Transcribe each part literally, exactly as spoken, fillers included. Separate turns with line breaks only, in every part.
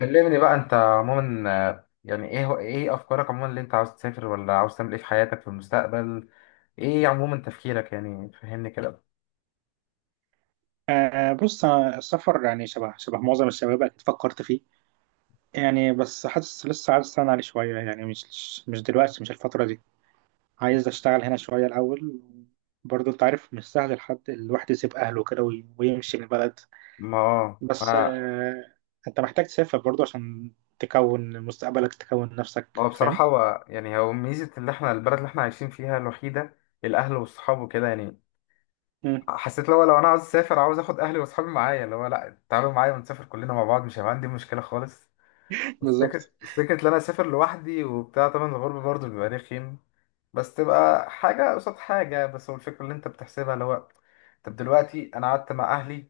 كلمني بقى انت عموما، آه، يعني ايه هو ايه افكارك عموما، اللي انت عاوز تسافر ولا عاوز تعمل ايه في حياتك في المستقبل؟ ايه عموما تفكيرك؟ يعني فهمني كده.
آه بص أنا السفر يعني شبه شبه معظم الشباب أكيد فكرت فيه يعني. بس حاسس لسه عايز أستنى عليه شوية يعني، مش مش دلوقتي، مش الفترة دي. عايز أشتغل هنا شوية الأول. برضه أنت عارف مش سهل لحد الواحد يسيب أهله كده وي- ويمشي من البلد.
ما هو
بس آه، أنت محتاج تسافر برضه عشان تكون مستقبلك، تكون نفسك.
ما هو
فاهم؟
بصراحة، هو يعني هو ميزة اللي احنا البلد اللي احنا عايشين فيها الوحيدة، الاهل والصحاب وكده يعني.
مم.
حسيت لو لو انا عاوز اسافر، عاوز اخد اهلي واصحابي معايا، اللي هو لا تعالوا معايا ونسافر كلنا مع بعض، مش هيبقى عندي مشكلة خالص. بس فكرة
بالظبط.
بس فكرة إن أنا أسافر لوحدي وبتاع، طبعا الغربة برضه بيبقى رخيم. بس تبقى حاجة قصاد حاجة، بس هو الفكرة اللي أنت بتحسبها اللي هو، طب دلوقتي أنا قعدت مع أهلي،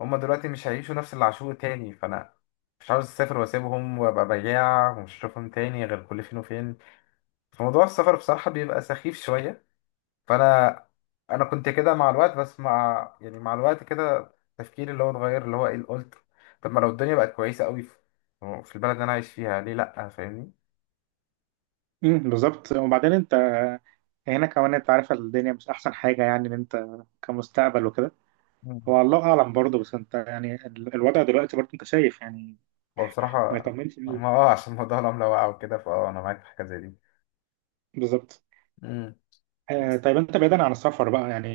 هما دلوقتي مش هيعيشوا نفس اللي عاشوه تاني، فأنا مش عاوز أسافر وأسيبهم وأبقى بياع ومش هشوفهم تاني غير كل فين وفين. فموضوع السفر بصراحة بيبقى سخيف شوية. فانا انا كنت كده مع الوقت، بس مع يعني مع الوقت كده تفكيري اللي هو اتغير، اللي هو ايه اللي قلت، طب ما لو الدنيا بقت كويسه قوي في في البلد اللي انا عايش فيها، ليه لا؟ فاهمني.
مم، بالظبط. وبعدين أنت هنا كمان أنت عارف الدنيا مش أحسن حاجة، يعني إن أنت كمستقبل وكده.
مم.
هو الله اعلم برضه، بس انت يعني ال- الوضع دلوقتي برضه انت شايف يعني
هو بصراحه،
ما يطمنش ليه.
ما اه عشان موضوع العمله وقع وكده، فاه انا معاك في حاجه زي دي.
بالظبط.
امم.
آه
بس
طيب انت بعيدا عن السفر بقى، يعني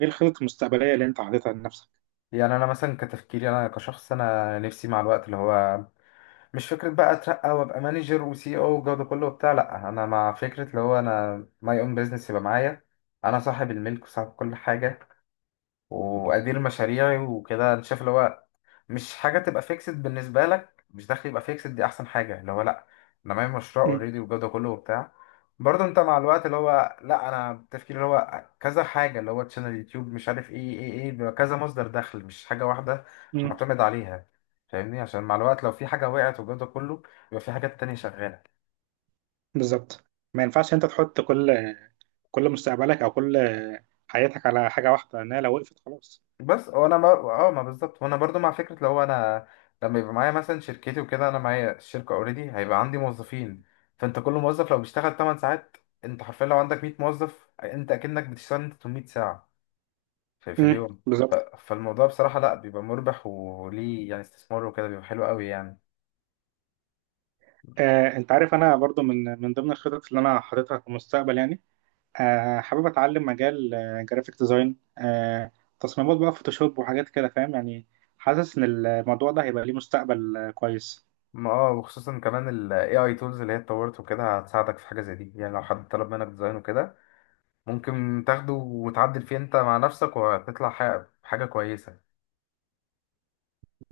ايه الخطط المستقبليه اللي انت حاططها لنفسك؟
يعني انا مثلا كتفكيري، انا كشخص، انا نفسي مع الوقت اللي هو، مش فكره بقى اترقى وابقى مانجر وسي او والجو ده كله وبتاع، لا انا مع فكره اللي هو انا ماي اون بزنس يبقى معايا، انا صاحب الملك وصاحب كل حاجه، وادير مشاريعي وكده. انا شايف اللي هو مش حاجه تبقى فيكسد بالنسبه لك، مش دخل يبقى فيكسد دي احسن حاجه، اللي هو لا انا معايا مشروع
مم.
اوريدي والجو ده كله وبتاع. برضه انت مع الوقت اللي هو لا، انا تفكيري اللي هو كذا حاجه، اللي هو تشانل يوتيوب، مش عارف ايه ايه ايه بيبقى كذا مصدر دخل، مش حاجه واحده
مم.
معتمد عليها. فاهمني؟ عشان مع الوقت لو في حاجه وقعت والجو ده كله، يبقى في حاجات تانية شغاله.
بالظبط. ما ينفعش انت تحط كل كل مستقبلك او كل حياتك على حاجه واحده، لانها لو وقفت خلاص.
بس هو انا ما اه ما بالظبط، وانا برضو مع فكره لو انا لما يبقى معايا مثلا شركتي وكده، انا معايا الشركه اوريدي، هيبقى عندي موظفين. فانت كل موظف لو بيشتغل 8 ساعات، انت حرفيا لو عندك 100 موظف، انت اكنك بتشتغل انت 800 ساعه في, في
مم.
اليوم.
بالظبط.
فالموضوع بصراحه لا بيبقى مربح، وليه يعني استثمار وكده بيبقى حلو قوي يعني.
آه انت عارف انا برضه من من ضمن الخطط اللي انا حاططها في المستقبل يعني، آه حابب اتعلم مجال جرافيك ديزاين، آه تصميمات بقى، فوتوشوب وحاجات كده، فاهم يعني. حاسس ان الموضوع ده هيبقى ليه مستقبل آه، كويس.
ما اه وخصوصا كمان ال A I tools اللي هي اتطورت وكده، هتساعدك في حاجه زي دي يعني. لو حد طلب منك ديزاين وكده، ممكن تاخده وتعدل فيه انت مع نفسك وهتطلع حاجه حاجة كويسه.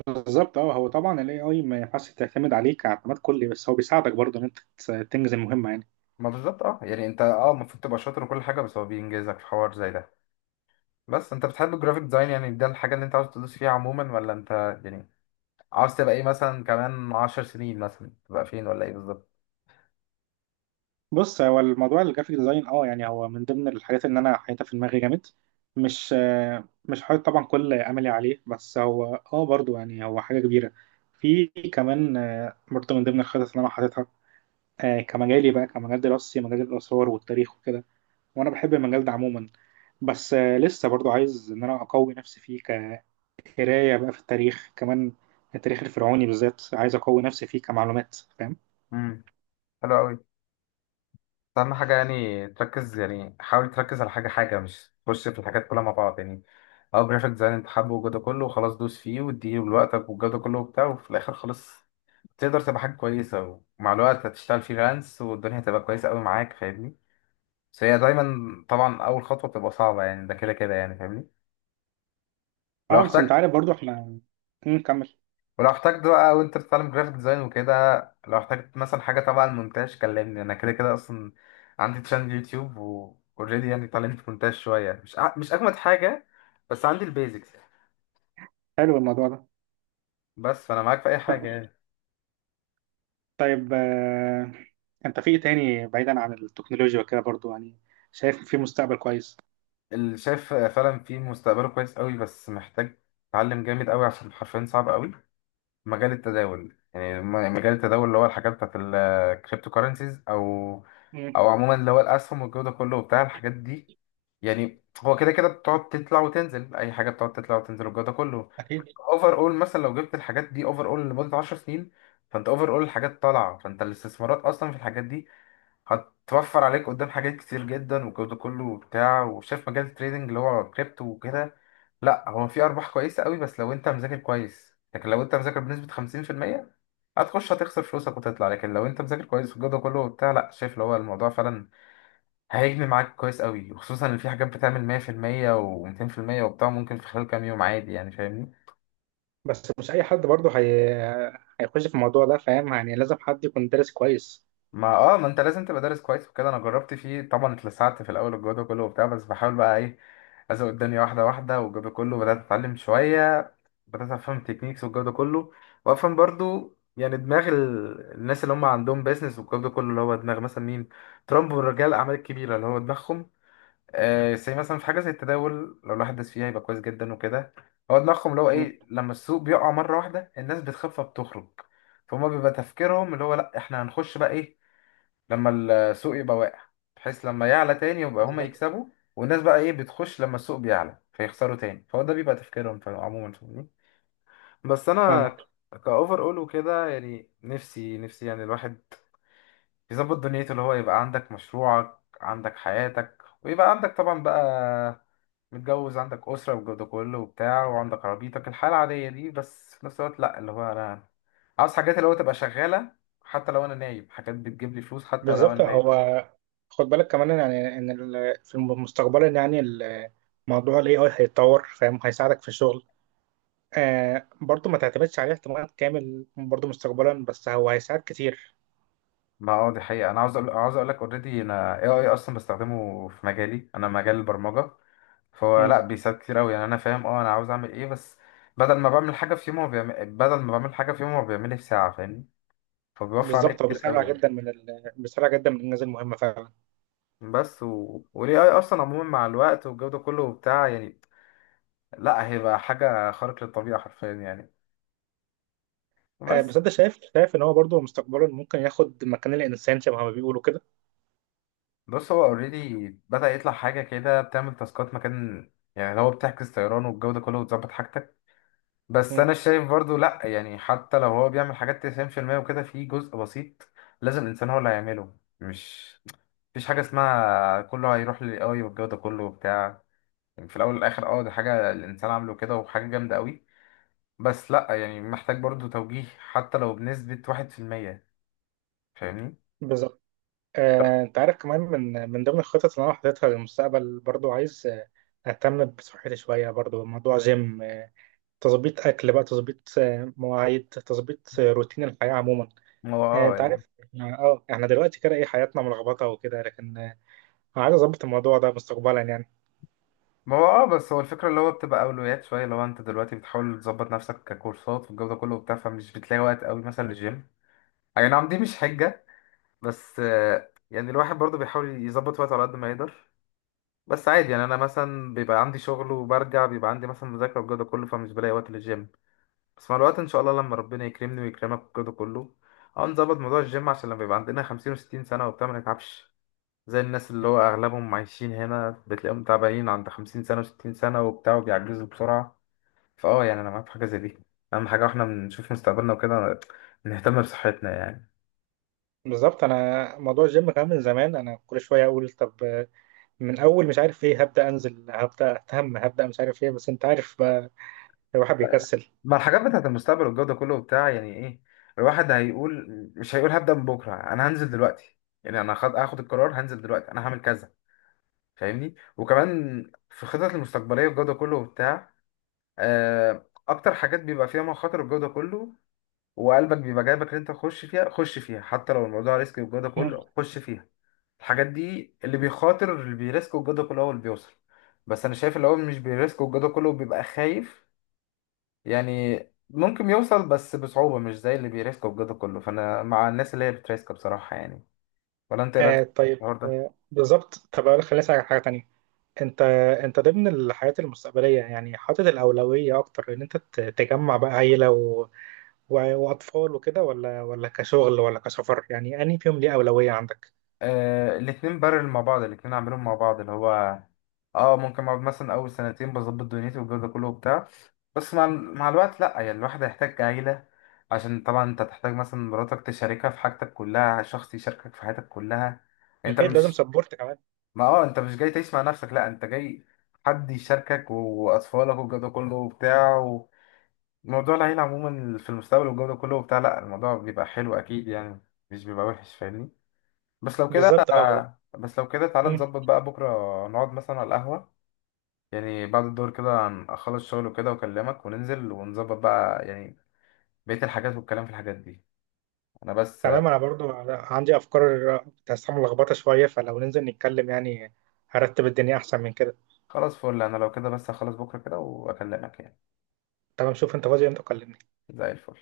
بالظبط. اه هو طبعا الاي اي ما ينفعش تعتمد عليه كاعتماد كلي، بس هو بيساعدك برضه ان انت تس- تنجز المهمه يعني.
ما بالظبط اه يعني انت اه المفروض تبقى شاطر وكل حاجه، بس هو بينجزك في حوار زي ده. بس انت بتحب الجرافيك ديزاين؟ يعني ده الحاجه اللي انت عاوز تدوس فيها عموما؟ ولا انت يعني عاوز تبقى ايه مثلا كمان عشر سنين، مثلا تبقى فين ولا ايه بالظبط؟
بص هو الموضوع الجرافيك ديزاين اه، يعني هو من ضمن الحاجات اللي انا حاططها في دماغي جامد. مش آه، مش حاطط طبعا كل املي عليه، بس هو اه برضه يعني هو حاجه كبيره. في كمان آه برضه من ضمن الخطط اللي انا حاططها آه، كمجالي بقى، كمجال دراستي، مجال الآثار والتاريخ وكده. وأنا بحب المجال ده عموما، بس آه، لسه برضو عايز إن أنا أقوي نفسي فيه، كقراية بقى في التاريخ. كمان التاريخ الفرعوني بالذات عايز أقوي نفسي فيه كمعلومات، فاهم.
امم، حلو قوي. اهم حاجه يعني تركز، يعني حاول تركز على حاجه حاجه، مش تخش في الحاجات كلها مع بعض يعني. اه جرافيك ديزاين انت حابه وجوده كله، وخلاص دوس فيه واديه لوقتك والجوده كله وبتاع، وفي الاخر خلاص تقدر تبقى حاجه كويسه، ومع الوقت هتشتغل فريلانس والدنيا هتبقى كويسه قوي معاك. فاهمني؟ بس هي دايما طبعا اول خطوه بتبقى صعبه يعني، ده كده كده يعني. فاهمني؟ لو
اه بس أنت
احتجت،
عارف برضو إحنا نكمل.
ولو احتجت بقى وانت بتتعلم جرافيك ديزاين وكده، لو احتجت مثلا حاجه تبع المونتاج كلمني. انا كده كده اصلا عندي تشانل يوتيوب واوريدي، يعني اتعلمت مونتاج شويه، مش أع- مش اجمد حاجه، بس عندي البيزكس.
حلو الموضوع ده.
بس فانا معاك في اي
ط-
حاجه يعني.
طيب آه، أنت في إيه تاني بعيدا عن التكنولوجيا وكده برضو، يعني شايف في مستقبل كويس.
اللي شايف فعلا في مستقبله كويس قوي، بس محتاج اتعلم جامد قوي عشان حرفيا صعب قوي، مجال التداول يعني، م- مجال التداول اللي هو الحاجات بتاعت الكريبتو كارنسيز، او
مم،
او عموما اللي هو الاسهم والجو ده كله وبتاع الحاجات دي. يعني هو كده كده بتقعد تطلع وتنزل، اي حاجه بتقعد تطلع وتنزل والجو ده كله.
أكيد.
اوفر اول مثلا لو جبت الحاجات دي اوفر اول لمده 10 سنين، فانت اوفر اول الحاجات طالعه، فانت الاستثمارات اصلا في الحاجات دي هتوفر عليك قدام حاجات كتير جدا والجو ده كله وبتاع. وشايف مجال التريدنج اللي هو كريبتو وكده، لا هو في ارباح كويسه قوي، بس لو انت مذاكر كويس. لكن لو انت مذاكر بنسبه خمسين في المية، هتخش هتخسر فلوسك وتطلع. لكن لو انت مذاكر كويس والجو ده كله وبتاع، لا شايف اللي هو الموضوع فعلا هيجني معاك كويس قوي، وخصوصا ان في حاجات بتعمل مية في المية و200% وبتاع، ممكن في خلال كام يوم عادي يعني. فاهمني؟
بس مش أي حد برضو هي هيخش في الموضوع ده، فاهم يعني لازم حد يكون دارس كويس.
ما اه ما انت لازم تبقى دارس كويس وكده. انا جربت فيه طبعا، اتلسعت في الاول والجو ده كله وبتاع، بس بحاول بقى ايه، ازق الدنيا واحده واحده والجو ده كله، بدات اتعلم شويه. بدأت أفهم تكنيكس والجو ده كله، وأفهم برضو يعني دماغ ال- الناس اللي هم عندهم بيزنس والجو ده كله، اللي هو دماغ مثلا مين، ترامب ورجال الأعمال الكبيرة اللي هو دماغهم. آه زي مثلا في حاجة زي التداول، لو الواحد داس فيها يبقى كويس جدا وكده. هو دماغهم اللي هو إيه، لما السوق بيقع مرة واحدة الناس بتخاف فبتخرج، فهم بيبقى تفكيرهم اللي هو لأ إحنا هنخش بقى إيه، لما السوق يبقى واقع، بحيث لما يعلى تاني يبقى هما
بالظبط.
يكسبوا. والناس بقى إيه بتخش لما السوق بيعلى فيخسروا تاني، فهو ده بيبقى تفكيرهم في- عموما. بس
فاهمك.
انا كاوفر اول وكده يعني نفسي، نفسي يعني الواحد يظبط دنيته، اللي هو يبقى عندك مشروعك، عندك حياتك، ويبقى عندك طبعا بقى متجوز، عندك اسره والجو ده كله وبتاع، وعندك عربيتك، الحياه العاديه دي، بس في نفس الوقت لا اللي هو، انا عاوز حاجات اللي هو تبقى شغاله حتى لو انا نايم، حاجات بتجيب لي فلوس حتى لو
بالظبط.
انا نايم.
هو خد بالك كمان يعني ان ال- في مستقبلا، يعني ال- موضوع الاي اي هيتطور، فاهم هيساعدك في الشغل. آه برضه ما تعتمدش عليه اعتماد كامل برضه مستقبلا، بس هو هيساعد كتير.
ما هو دي حقيقه. انا عاوز أقول، عاوز اقول لك، اوريدي انا اي اي اصلا بستخدمه في مجالي، انا مجال البرمجه، فهو لا
مم.
بيساعد كتير قوي يعني. انا فاهم اه انا عاوز اعمل ايه، بس بدل ما بعمل حاجه في يوم هو بيعمل بدل ما بعمل حاجه في يوم هو بيعملها في ساعه. فاهمني؟ فبيوفر عليا
بالظبط. هو
كتير
بيسرع
قوي يعني.
جدا من ال، بيسرع جدا من الانجاز المهمه فعلا.
بس و... والاي اي اصلا عموما مع الوقت والجو ده كله وبتاع يعني، لا هيبقى حاجه خارق للطبيعه حرفيا يعني.
آه
بس
بس انت شايف، شايف ان هو برضه مستقبلا ممكن ياخد مكان الانسان، شبه ما بيقولوا كده.
بص هو اوريدي بدأ يطلع حاجه كده بتعمل تاسكات مكان، يعني اللي هو بتعكس طيران والجو ده كله وتظبط حاجتك. بس
مم.
انا شايف برضو لا يعني، حتى لو هو بيعمل حاجات تسعين في المية وكده، في جزء بسيط لازم الانسان هو اللي هيعمله. مش مفيش حاجة اسمها كله هيروح للي قوي والجو ده كله وبتاع يعني. في الأول والآخر اه دي حاجة الإنسان عامله كده، وحاجة جامدة قوي، بس لأ يعني محتاج برضو توجيه حتى لو بنسبة واحد في المية. فاهمني؟
بالظبط.
لأ،
آه، انت عارف كمان من من ضمن الخطط اللي انا حاططها للمستقبل برضو، عايز آه، اهتم بصحتي شويه، برضو موضوع جيم آه، تظبيط اكل بقى، تظبيط آه، مواعيد، تظبيط آه، روتين الحياه عموما.
ما هو
آه،
اه
انت
يعني
عارف احنا اه احنا دلوقتي كده ايه حياتنا ملخبطه وكده، لكن آه، عايز اظبط الموضوع ده مستقبلا يعني.
ما هو اه بس هو الفكرة اللي هو بتبقى أولويات شوية. لو أنت دلوقتي بتحاول تظبط نفسك ككورسات والجو ده كله وبتاع، فمش بتلاقي وقت قوي مثلا للجيم. أي نعم دي مش حجة، بس آه، يعني الواحد برضو بيحاول يظبط وقته على قد ما يقدر. بس عادي يعني انا مثلا بيبقى عندي شغل، وبرجع بيبقى عندي مثلا مذاكره والجو ده كله، فمش بلاقي وقت للجيم. بس مع الوقت ان شاء الله لما ربنا يكرمني ويكرمك والجو ده كله، اه نظبط موضوع الجيم، عشان لما يبقى عندنا خمسين و60 سنه وبتاع ما نتعبش، زي الناس اللي هو اغلبهم عايشين هنا بتلاقيهم تعبانين عند خمسين سنه و60 سنه وبتاع وبيعجزوا بسرعه. فاه يعني انا معاك في حاجه زي دي، اهم حاجه واحنا بنشوف مستقبلنا وكده نهتم بصحتنا يعني.
بالظبط. انا موضوع الجيم كمان من زمان انا كل شويه اقول طب آه، من اول مش عارف ايه هبدا انزل، هبدا اهتم، هبدا مش عارف ايه، بس انت عارف بقى الواحد بيكسل.
ما الحاجات بتاعت المستقبل والجو ده كله وبتاع يعني ايه، الواحد هيقول مش هيقول هبدأ من بكرة، انا هنزل دلوقتي، يعني انا هاخد هاخد القرار، هنزل دلوقتي، انا هعمل كذا. فاهمني؟ وكمان في الخطط المستقبلية والجو ده كله وبتاع، آه، اكتر حاجات بيبقى فيها مخاطر والجو ده كله وقلبك بيبقى جايبك ان انت تخش فيها، خش فيها حتى لو الموضوع ريسك والجو ده كله، خش فيها. الحاجات دي اللي بيخاطر اللي بيريسك والجو ده كله هو اللي بيوصل. بس انا شايف اللي هو مش بيريسك والجو ده كله بيبقى خايف يعني، ممكن يوصل بس بصعوبة، مش زي اللي بيريسكوا بجد كله. فأنا مع الناس اللي هي بتريسك بصراحة يعني. ولا أنت إيه رأيك
آه
في
طيب
الحوار ده؟
آه بالظبط. طب اقول لك، خليني اسالك على حاجه تانية. انت، انت ضمن الحياه المستقبليه يعني حاطط الاولويه اكتر ان انت ت- تجمع بقى عيله و و واطفال وكده، ولا ولا كشغل ولا كسفر، يعني انهي فيهم ليه اولويه عندك؟
آه الاتنين بارل مع بعض، الاتنين عاملين مع بعض اللي هو، اه ممكن اقعد مثلا أول سنتين بظبط دنيتي والجو ده كله وبتاع، بس مع ال- مع الوقت لأ، يعني الواحد هيحتاج عيلة، عشان طبعا أنت تحتاج مثلا مراتك تشاركها في حاجتك كلها، شخص يشاركك في حياتك كلها. أنت
اكيد لازم
مش،
سبورت كمان.
ما اه أنت مش جاي تعيش مع نفسك، لأ أنت جاي حد يشاركك، و- واطفالك والجو ده كله وبتاع. موضوع العيلة عموما في المستقبل والجو ده كله وبتاع، لا الموضوع بيبقى حلو أكيد يعني، مش بيبقى وحش. فاهمني؟ بس لو كده،
بالظبط اه.
بس لو كده تعالى
مم.
نظبط بقى بكرة، نقعد مثلا على القهوة. يعني بعد الدور كده هن- أخلص شغل وكده وأكلمك، وننزل ونظبط بقى يعني بقية الحاجات، والكلام في الحاجات دي. أنا بس
تمام انا برضو عندي افكار تحسها ملخبطه شويه، فلو ننزل نتكلم يعني هرتب الدنيا احسن من كده.
خلاص، فل. أنا لو كده بس هخلص بكرة كده وأكلمك يعني.
تمام شوف انت فاضي امتى كلمني.
زي الفل.